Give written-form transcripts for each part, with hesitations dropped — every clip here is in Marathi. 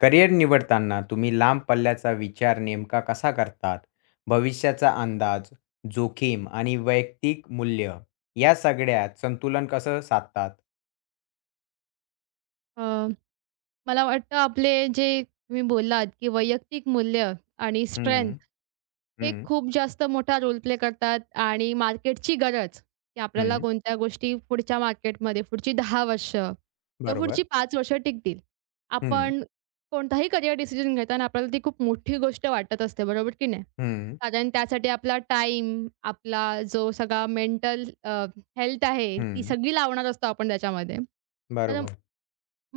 करिअर निवडताना तुम्ही लांब पल्ल्याचा विचार नेमका कसा करतात? भविष्याचा अंदाज, जोखीम आणि वैयक्तिक मूल्य या सगळ्यात संतुलन कसं साधतात? अ, मला वाटतं आपले जे तुम्ही बोललात, की वैयक्तिक मूल्य आणि स्ट्रेंथ हं, हे हं, खूप जास्त मोठा रोल प्ले करतात आणि मार्केटची गरज, की आपल्याला हं. कोणत्या गोष्टी पुढच्या मार्केटमध्ये पुढची 10 वर्ष किंवा पुढची बरोबर. 5 वर्ष टिकतील. हं, आपण कोणताही करियर डिसिजन घेताना आपल्याला ती खूप मोठी गोष्ट वाटत असते, बरोबर की नाही? हं, कारण त्यासाठी आपला टाईम, आपला जो सगळा मेंटल हेल्थ आहे, ती हं. सगळी लावणार असतो आपण त्याच्यामध्ये. तर बरोबर,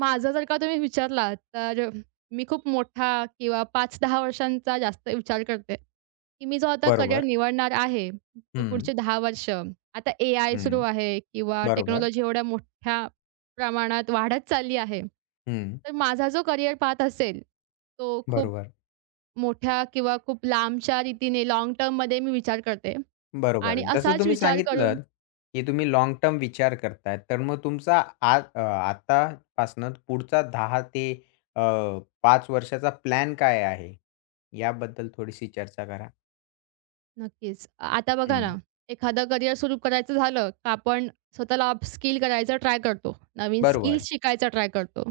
माझा जर का तुम्ही विचारला, तर मी खूप मोठा किंवा 5-10 वर्षांचा जास्त विचार करते, की मी जो आता करियर बरोबर. निवडणार आहे, तो हं, पुढचे 10 वर्ष. आता एआय सुरू हं. आहे किंवा बरोबर. टेक्नॉलॉजी एवढ्या मोठ्या प्रमाणात वाढत चालली आहे. हं, तर माझा जो करियर पाथ असेल, तो खूप बरोबर. मोठ्या किंवा खूप लांबच्या रीतीने लाँग टर्ममध्ये मी विचार करते बरोबर. आणि जसं असाच तुम्ही विचार करून सांगितलंत, की तुम्ही लाँग टर्म विचार करताय. तर मग तुमचा आतापासनं पुढचा 10 ते अ, 5 वर्षाचा प्लॅन काय आहे? याबद्दल थोडीशी चर्चा करा. नक्कीच. आता बघा ना, हं. एखादं करियर सुरू करायचं झालं, का आपण स्वतःला अपस्किल करायचा ट्राय करतो. नवीन स्किल्स बरोबर. शिकायचा ट्राय करतो.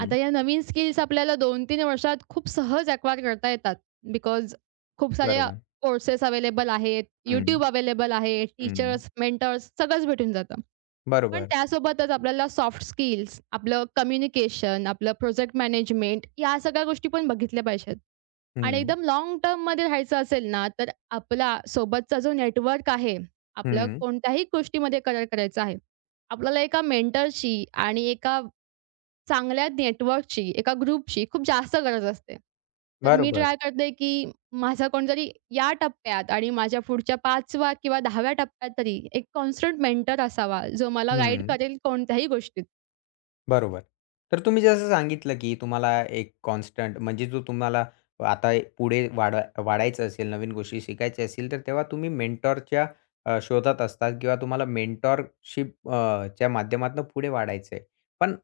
आता या नवीन स्किल्स आपल्याला 2-3 वर्षात खूप सहज ॲक्वायर करता येतात. बिकॉज खूप सारे बरोबर. कोर्सेस अवेलेबल आहेत. हं. YouTube अवेलेबल आहे. हं. टीचर्स, मेंटर्स सगळंच भेटून जातं. पण बरोबर. त्यासोबतच आपल्याला सॉफ्ट स्किल्स, आपलं कम्युनिकेशन, आपलं प्रोजेक्ट मॅनेजमेंट या सगळ्या गोष्टी पण बघितल्या पाहिजेत. आणि हं. एकदम लाँग टर्ममध्ये राहायचं असेल ना, तर आपला सोबतचा जो नेटवर्क आहे, आपलं हं. कोणत्याही गोष्टीमध्ये करार करायचा आहे. आपल्याला एका मेंटरची आणि एका चांगल्या नेटवर्कची, एका ग्रुपची खूप जास्त गरज असते. तर मी बरोबर. ट्राय करते, की माझा कोणतरी या टप्प्यात आणि माझ्या पुढच्या 5व्या किंवा 10व्या टप्प्यात तरी एक कॉन्स्टंट मेंटर असावा, जो मला गाईड हं. करेल कोणत्याही गोष्टीत. बरोबर. तर तुम्ही जसं सांगितलं, की तुम्हाला एक कॉन्स्टंट म्हणजे जो तुम्हाला आता पुढे वाढायचं असेल, नवीन गोष्टी शिकायच्या असतील, तर तेव्हा तुम्ही मेंटॉरच्या शोधात असतात किंवा तुम्हाला मेंटॉरशिप च्या माध्यमातून पुढे वाढायचं आहे. पण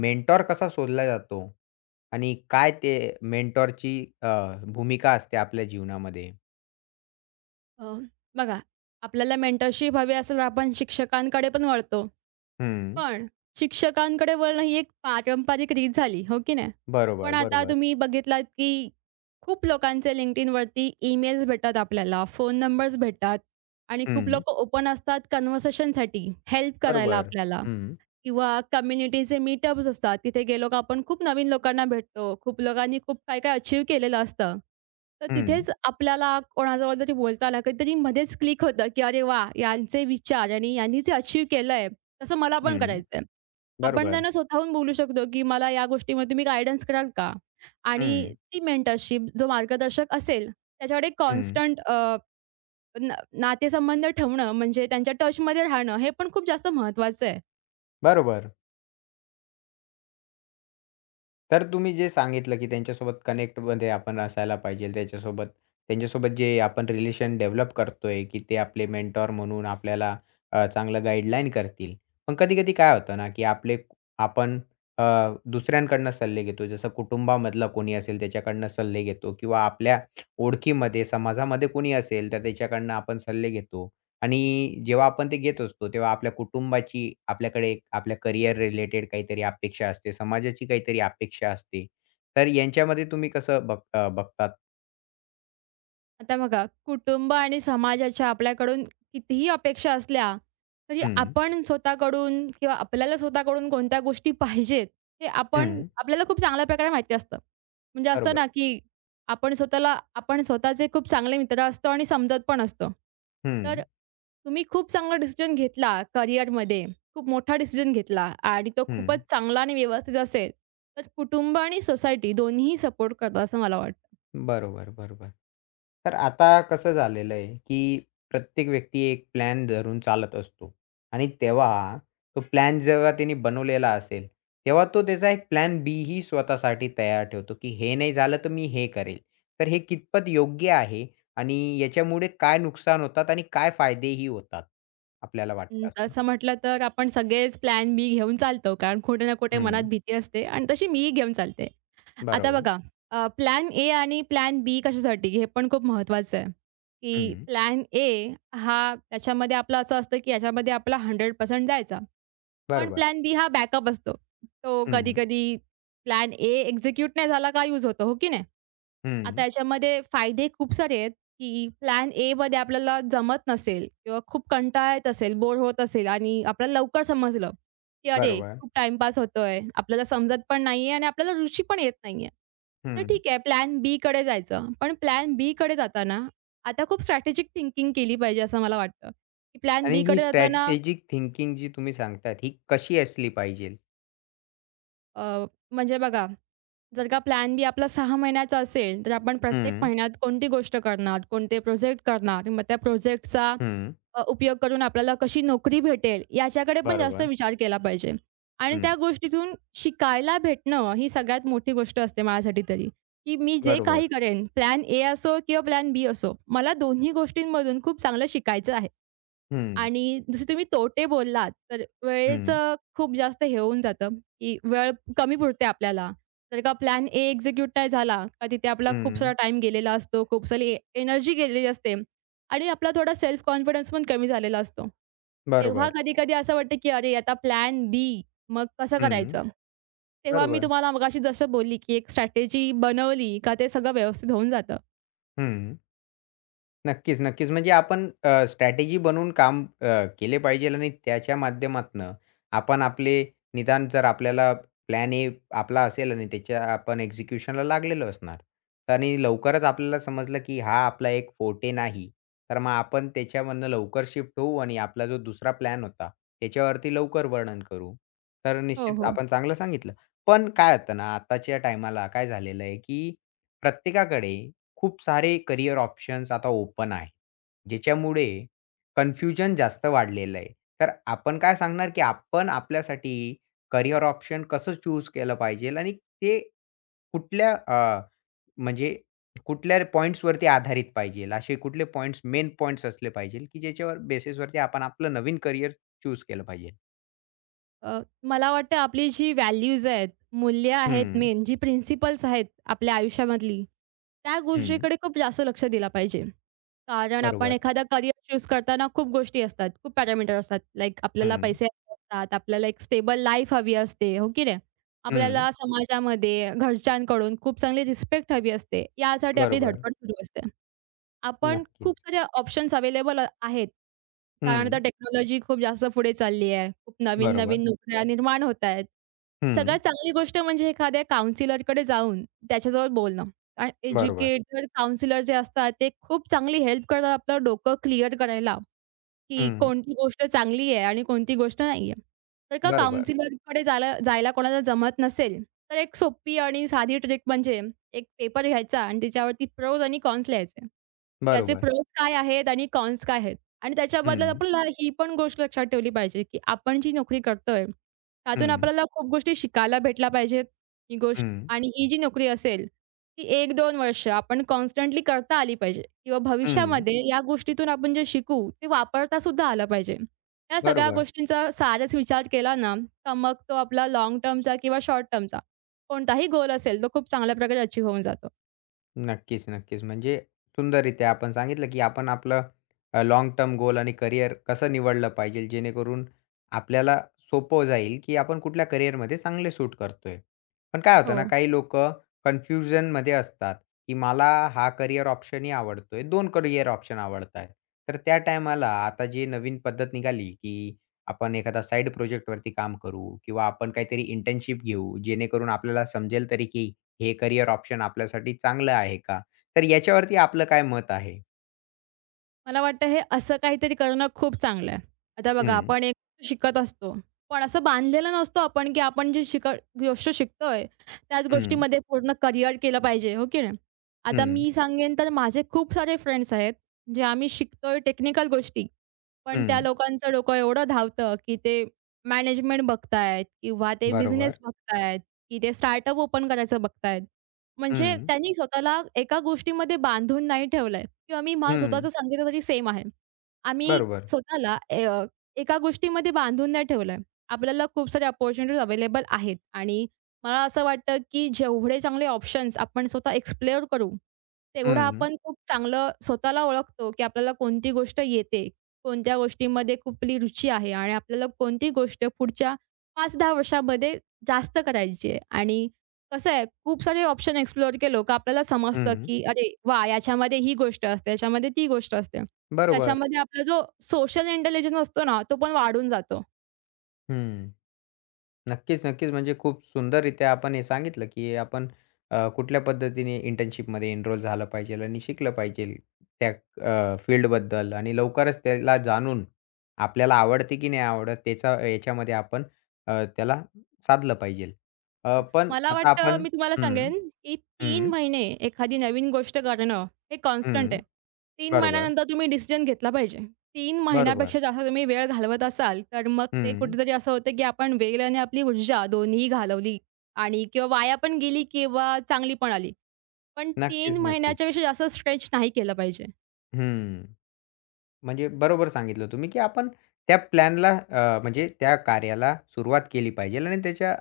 मेंटॉर कसा शोधला जातो? आणि काय ते मेंटॉरची भूमिका असते आपल्या जीवनामध्ये? अ, बघा, आपल्याला मेंटरशिप हवी असेल तर आपण शिक्षकांकडे पण वळतो. हं. पण शिक्षकांकडे वळणं ही एक पारंपरिक रीत झाली, हो की नाही? बरोबर, पण आता बरोबर. तुम्ही बघितलात, की खूप लोकांचे LinkedIn वरती ईमेल्स भेटतात आपल्याला, फोन नंबर्स भेटतात आणि खूप हं. लोकं ओपन असतात कन्व्हर्सेशनसाठी, हेल्प करायला बरोबर. आपल्याला. हं, किंवा कम्युनिटीचे मीटअप्स असतात. तिथे गेलो का आपण खूप नवीन लोकांना भेटतो. खूप लोकांनी खूप काय-काय अचीव्ह केलेलं असतं. तर हं, तिथेच आपल्याला कोणाजवळ जरी बोलताना कधीतरी मध्येच क्लिक होतं, की "अरे वाह! यांचे विचार आणि यांनी जे अचीव्ह केलंय, तसं मला पण हं. करायचंय." आपण बरोबर. त्यांना स्वतःहून बोलू शकतो, की "मला या गोष्टीमध्ये तुम्ही गाईडन्स कराल का?" आणि हं, ती मेंटरशिप जो मार्गदर्शक असेल, त्याच्याकडे हं. कॉन्स्टंट नातेसंबंध ठेवणं म्हणजे त्यांच्या टचमध्ये राहणं, हे पण खूप जास्त महत्त्वाचं आहे. बरोबर. तर तुम्ही जे सांगितलं, की त्यांच्यासोबत कनेक्टमध्ये आपण असायला पाहिजे. त्यांच्यासोबत जे आपण रिलेशन डेव्हलप करतोय, की ते आपले मेंटॉर म्हणून आपल्याला चांगलं गाईडलाईन करतील. पण कधी-कधी काय होतं ना, की आपण अ, दुसऱ्यांकडनं सल्ले घेतो. जसं कुटुंबामधला कोणी असेल त्याच्याकडनं सल्ले घेतो किंवा आपल्या ओळखीमध्ये, समाजामध्ये कोणी असेल तर त्याच्याकडनं आपण सल्ले घेतो. आणि जेव्हा आपण ते घेत असतो, तेव्हा आपल्या कुटुंबाची आपल्याकडे एक आपल्या करियर रिलेटेड काहीतरी अपेक्षा असते, समाजाची काहीतरी अपेक्षा असते. तर यांच्यामध्ये तुम्ही कसं बघतात? आता बघा, कुटुंब आणि समाजाच्या आपल्याकडून कितीही अपेक्षा असल्या, तरी हं, आपण स्वतःकडून किंवा आपल्याला स्वतःकडून कोणत्या गोष्टी पाहिजेत, हे आपण हं. आपल्याला खूप चांगल्या प्रकारे माहिती असतं. म्हणजे असतं बरोबर. ना, की आपण स्वतःला आपण स्वतःचे खूप चांगले मित्र असतो आणि समजत पण असतो. तर हं, तुम्ही खूप चांगला डिसिजन घेतला करिअरमध्ये, खूप मोठा डिसिजन घेतला आणि तो हं. खूपच चांगला आणि व्यवस्थित असेल, तर कुटुंब आणि सोसायटी दोन्हीही सपोर्ट करतात असं मला वाटतं. बरोबर, बरोबर. तर आता कसं झालेलं आहे, की प्रत्येक व्यक्ती एक प्लॅन धरून चालत असतो आणि तेव्हा तो प्लॅन जेव्हा त्याने बनवलेला असेल, तेव्हा तो त्याचा एक प्लॅन बी ही स्वतःसाठी तयार ठेवतो, की हे नाही झालं तर मी हे करेल. तर हे कितपत योग्य आहे आणि याच्यामुळे काय नुकसान होतात आणि काय फायदेही होतात? आपल्याला वाटतं असं. तसं म्हटलं तर आपण सगळेच प्लॅन बी घेऊन चालतो. कारण कुठे ना कुठे मनात हं, भीती असते आणि तशी मीही घेऊन चालते. आता बरोबर. बघा प्लॅन ए आणि प्लॅन बी कशासाठी हे पण खूप महत्त्वाचं आहे, की हं, प्लॅन ए हा त्याच्यामध्ये आपलं असं असतं, की याच्यामध्ये आपला 100% जायचं. पण बरोबर. प्लॅन बी हा बॅकअप असतो. तो हं, कधी-कधी प्लॅन ए एक्झिक्यूट नाही झाला का यूज होतो, हो की नाही? आता हं, याच्यामध्ये फायदे खूप सारे आहेत, की प्लॅन एमध्ये आपल्याला जमत नसेल किंवा खूप कंटाळा येत असेल, बोर होत असेल आणि आपल्याला लवकर समजलं, की अरे, बरोबर. खूप टाईमपास होतोय, आपल्याला समजत पण नाहीये आणि आपल्याला रुची पण येत नाहीये. तर हं. ठीक आहे, प्लॅन बीकडे जायचं. पण प्लॅन बीकडे जाताना आता खूप स्ट्रॅटेजिक थिंकिंग केली पाहिजे असं मला वाटतं, की प्लॅन आणि ही बीकडे जाताना स्ट्रॅटेजिक थिंकिंग जी तुम्ही सांगतात, ही कशी असली पाहिजे? अ, म्हणजे बघा, जर का प्लॅन बी आपला 6 महिन्याचा असेल, तर आपण प्रत्येक हं, महिन्यात कोणती गोष्ट करणार, कोणते प्रोजेक्ट करणार, मग त्या प्रोजेक्टचा हं. उपयोग करून आपल्याला कशी नोकरी भेटेल, याच्याकडे पण जास्त बरोबर. विचार केला पाहिजे. आणि त्या हं. गोष्टीतून शिकायला भेटणं ही सगळ्यात मोठी गोष्ट असते माझ्यासाठी तरी, की मी जे बरोबर. काही करेन, प्लॅन ए असो किंवा प्लॅन बी असो, मला दोन्ही गोष्टींमधून खूप चांगलं शिकायचं आहे. हं, आणि जसे तुम्ही तोटे बोललात, तर हं, वेळेचं खूप जास्त हे होऊन जातं, की वेळ कमी पुरते आपल्याला. जर का प्लॅन ए एक्झिक्यूट नाही झाला, का तिथे आपला खूप सारा हं. टाईम गेलेला असतो, खूप सारी एनर्जी गेलेली असते आणि आपला थोडा सेल्फ कॉन्फिडन्स पण कमी झालेला असतो. तेव्हा बरोबर. कधी-कधी असं वाटतं, की अरे आता प्लॅन बी मग कसं हं. करायचं? तेव्हा मी बरोबर. तुम्हाला मगाशी जसं बोलली, की एक स्ट्रॅटेजी बनवली का ते सगळं व्यवस्थित होऊन जातं. हं. नक्कीच, नक्कीच. म्हणजे आपण स्ट्रॅटेजी बनवून काम केले पाहिजे आणि त्याच्या माध्यमातनं आपण आपले निदान जर आपल्याला प्लॅन ए आपला असेल आणि त्याच्या आपण एक्झिक्युशनला लागलेलो असणार. तर आणि लवकरच आपल्याला समजलं, की हा आपला एक फोर्टे नाही. तर मग आपण त्याच्यामधनं लवकर शिफ्ट होऊ आणि आपला जो दुसरा प्लॅन होता, त्याच्यावरती लवकर वर्णन करू. तर हो, निश्चित हो. आपण चांगलं सांगितलं. पण काय होतं ना, आताच्या टायमाला काय झालेलं आहे, की प्रत्येकाकडे खूप सारे करियर ऑप्शन्स आता ओपन आहेत. ज्याच्यामुळे कन्फ्युजन जास्त वाढलेलं आहे. तर आपण काय सांगणार, की आपण आपल्यासाठी करियर ऑप्शन कसं चूज केलं पाहिजे आणि ते कुठल्या अ, म्हणजे कुठल्या पॉइंट्सवरती आधारित पाहिजे? असे कुठले पॉइंट्स मेन पॉइंट्स असले पाहिजे, की ज्याच्यावर बेसिसवरती आपण आपलं नवीन करियर चूज केलं पाहिजे? अ, मला वाटतं आपली जी व्हॅल्यूज आहेत, मूल्य आहेत हं, मेन, जी प्रिन्सिपल्स आहेत आपल्या आयुष्यामधली, त्या हं. गोष्टीकडे खूप जास्त लक्ष दिला पाहिजे. कारण आपण बरोबर. एखादा करियर चूज करताना खूप गोष्टी असतात, खूप पॅरामीटर असतात. लाइक आपल्याला हं, पैसे हवे असतात, आपल्याला एक स्टेबल लाईफ हवी असते, हो की नाही? हं. आपल्याला समाजामध्ये, घरच्यांकडून खूप चांगली रिस्पेक्ट हवी असते. यासाठी आपली बरोबर. धडपड सुरू असते. आपण खूप नक्कीच. सारे ऑप्शन्स अवेलेबल आहेत. कारण आता हं. टेक्नॉलॉजी खूप जास्त पुढे चालली आहे. खूप बरोबर. नवीन-नवीन नोकऱ्या निर्माण होत आहेत. हं. सगळ्यात चांगली गोष्ट म्हणजे एखाद्या काउन्सिलरकडे जाऊन त्याच्याजवळ बोलणं. कारण बरोबर. एज्युकेटर, काउन्सिलर जे असतात ते खूप चांगली हेल्प करतात आपलं डोकं क्लिअर करायला, की हं. कोणती गोष्ट चांगली आहे आणि कोणती गोष्ट नाहीये. तर का बरोबर, काउन्सिलरकडे जायला जायला कोणाला जमत नसेल, तर एक सोपी आणि साधी ट्रिक म्हणजे एक पेपर घ्यायचा आणि त्याच्यावरती प्रोज आणि कॉन्स लिहायचे. त्याचे बरोबर. प्रोस काय आहेत आणि कॉन्स काय आहेत? आणि त्याच्याबद्दल हं, आपण ही पण गोष्ट लक्षात ठेवली पाहिजे, की आपण जी नोकरी करतोय, त्यातून हं, आपल्याला खूप गोष्टी शिकायला भेटल्या पाहिजेत, ही गोष्ट हं, आणि ही जी नोकरी असेल, ती 1-2 वर्ष आपण कॉन्स्टंटली करता आली पाहिजे किंवा हं. भविष्यामध्ये या गोष्टीतून आपण जे शिकू, ते वापरता सुद्धा आलं पाहिजे. या सगळ्या बरोबर. गोष्टींचा साराच विचार केला ना, तर मग तो आपला लाँग टर्मचा किंवा शॉर्ट टर्मचा कोणताही गोल असेल, तो खूप चांगल्या प्रकारे अचीव्ह होऊन जातो. नक्कीच, नक्कीच. म्हणजे सुंदररीत्या आपण सांगितलं, की आपण आपलं लाँग टर्म गोल आणि करियर कसं निवडलं पाहिजे, जेणेकरून आपल्याला सोपं जाईल, की आपण कुठल्या करियरमध्ये चांगले सूट करतोय. पण काय हो. होतं ना, काही लोकं कन्फ्युजनमध्ये असतात, की मला हा करियर ऑप्शनही आवडतोय. 2 करियर ऑप्शन आवडतायत. तर त्या टायमाला आता जी नवीन पद्धत निघाली, की आपण एखादा साईड प्रोजेक्टवरती काम करू किंवा आपण काहीतरी इंटर्नशिप घेऊ, जेणेकरून आपल्याला समजेल तरी, की हे करियर ऑप्शन आपल्यासाठी चांगलं आहे का? तर याच्यावरती आपलं काय मत आहे? मला वाटतं हे असं काहीतरी करणं खूप चांगलं आहे. आता बघा हं, आपण एक शिकत असतो. पण असं बांधलेलं नसतो आपण, की आपण जे गोष्ट शिकतोय त्याच हं, गोष्टीमध्ये पूर्ण करियर केलं पाहिजे, हो की नाही? आता हं, मी सांगेन तर माझे खूप सारे फ्रेंड्स आहेत, जे आम्ही शिकतोय टेक्निकल गोष्टी. पण त्या हं. लोकांचं डोकं एवढं धावतं, की ते मॅनेजमेंट बघतायत किंवा ते बिझनेस बरोबर. बघतायत, की ते स्टार्टअप ओपन करायचं बघतायत. म्हणजे हं, त्यांनी स्वतःला एका गोष्टीमध्ये बांधून नाही ठेवलंय किंवा मी मला हं. स्वतःचं सांगितलं तरी सेम आहे. आम्ही बरोबर. स्वतःला एका गोष्टीमध्ये बांधून नाही ठेवलंय. आपल्याला खूप साऱ्या अपॉर्च्युनिटीज अवेलेबल आहेत आणि मला असं वाटतं, की जेवढे चांगले ऑप्शन्स आपण स्वतः एक्सप्लोअर करू, तेवढं हं, आपण खूप चांगलं स्वतःला ओळखतो, की आपल्याला कोणती गोष्ट येते कोणत्या गोष्टीमध्ये कुठली रुची आहे आणि आपल्याला कोणती गोष्ट पुढच्या 5-10 वर्षामध्ये जास्त करायची आहे. आणि कसं आहे, खूप सारे ऑप्शन एक्सप्लोर केलो का आपल्याला समजतं, हं. की अरे वाह! याच्यामध्ये ही गोष्ट असते, याच्यामध्ये ती गोष्ट असते. बरोबर. त्याच्यामध्ये आपला जो सोशल इंटेलिजन्स असतो ना, तो पण वाढून जातो. हं. नक्कीच, नक्कीच. म्हणजे खूप सुंदररीत्या आपण हे सांगितलं, की आपण कुठल्या पद्धतीने इंटर्नशिपमध्ये एनरोल झालं पाहिजेल आणि शिकलं पाहिजेल त्या फील्डबद्दल आणि लवकरच त्याला जाणून आपल्याला आवडते की नाही आवडत त्याचा याच्यामध्ये आपण त्याला साधलं पाहिजेल. हो. पण मला आता वाटतं आपण मी तुम्हाला हं, सांगेन, की 3 हं, महिने एखादी नवीन गोष्ट करणं हे कॉन्स्टंट हं. आहे. 3 बरोबर, महिन्यानंतर तुम्ही डिसिजन घेतला पाहिजे. 3 बरोबर. महिन्यापेक्षा जास्त तुम्ही वेळ घालवत असाल, तर मग ते हं. कुठेतरी असं होतं, की आपण वेळ आणि आपली ऊर्जा दोन्हीही घालवली आणि किंवा वाया पण गेली किंवा चांगली पण आली. पण 3 नक्कीच, नक्कीच. महिन्याच्यापेक्षा जास्त स्ट्रेच नाही केलं पाहिजे. हं. म्हणजे बरोबर सांगितलं तुम्ही, की आपण म्हणजे त्या कार्याला सुरुवात केली पाहिजेल आणि त्याच्या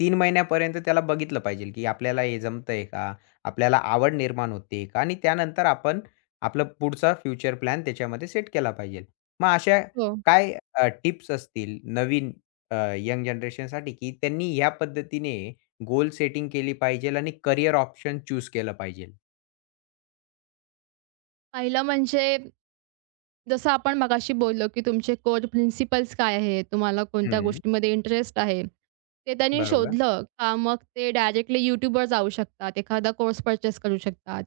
3 महिन्यापर्यंत त्याला बघितलं पाहिजेल, की आपल्याला हे जमतंय का? आपल्याला आवड निर्माण होते का? आणि त्यानंतर आपण आपलं पुढचा फ्युचर प्लॅन त्याच्यामध्ये सेट केला पाहिजेल. मग अशा हो. काय टिप्स असतील नवीन यंग जनरेशनसाठी, की त्यांनी या पद्धतीने गोल सेटिंग केली पाहिजेल आणि करियर ऑप्शन चूज केलं पाहिजेल? पहिलं म्हणजे जसं आपण मगाशी बोललो, की तुमचे कोर प्रिन्सिपल्स काय आहेत? तुम्हाला कोणत्या हं, गोष्टीमध्ये इंटरेस्ट आहे? ते त्यांनी बरोबर. शोधलं का मग ते डायरेक्टली YouTubeवर जाऊ शकतात. एखादा कोर्स परचेस करू शकतात.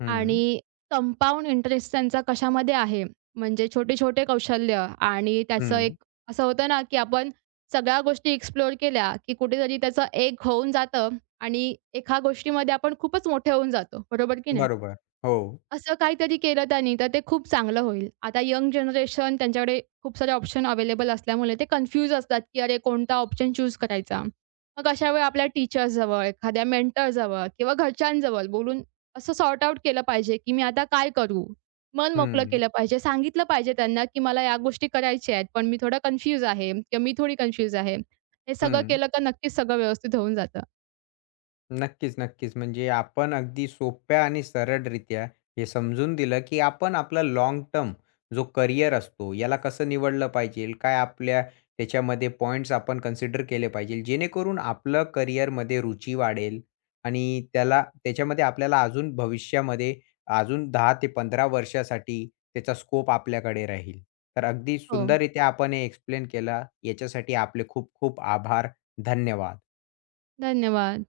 हं, आणि कंपाऊंड इंटरेस्ट त्यांचा कशामध्ये आहे? म्हणजे छोटे-छोटे कौशल्य आणि त्याचं हं. एक असं होतं ना, की आपण सगळ्या गोष्टी एक्सप्लोर केल्या, की कुठेतरी त्याचं एक होऊन जातं आणि एका गोष्टीमध्ये आपण खूपच मोठे होऊन जातो. बरोबर की नाही? बरोबर. हो. असं काहीतरी केलं त्यांनी तर ते खूप चांगलं होईल. आता यंग जनरेशन त्यांच्याकडे खूप सारे ऑप्शन अवेलेबल असल्यामुळे ते कन्फ्यूज असतात, की अरे कोणता ऑप्शन चूज करायचा. मग अशा वेळी आपल्या टीचर्सजवळ, एखाद्या मेंटरजवळ किंवा घरच्यांजवळ बोलून असं सॉर्ट आउट केलं पाहिजे, की मी आता काय करू? मन मोकळं हं, केलं पाहिजे. सांगितलं पाहिजे त्यांना, की मला या गोष्टी करायच्या आहेत, पण मी थोडा कन्फ्यूज आहे किंवा मी थोडी कन्फ्यूज आहे. हे सगळं हं. केलं, तर नक्कीच सगळं व्यवस्थित होऊन जातं. नक्कीच, नक्कीच. म्हणजे आपण अगदी सोप्या आणि सरळरित्या हे समजून दिलं, की आपण आपला लॉंग टर्म जो करियर असतो, याला कसं निवडलं पाहिजे, काय आपल्या त्याच्यामध्ये पॉइंट्स आपण कन्सिडर केले पाहिजे, जेणेकरून आपलं करियरमध्ये रुची वाढेल आणि त्याला त्याच्यामध्ये आपल्याला अजून भविष्यामध्ये अजून 10 ते 15 वर्षासाठी त्याचा स्कोप आपल्याकडे राहील. तर अगदी हो, सुंदररित्या आपण हे एक्सप्लेन केलं. याच्यासाठी आपले खूप खूप आभार. धन्यवाद. धन्यवाद.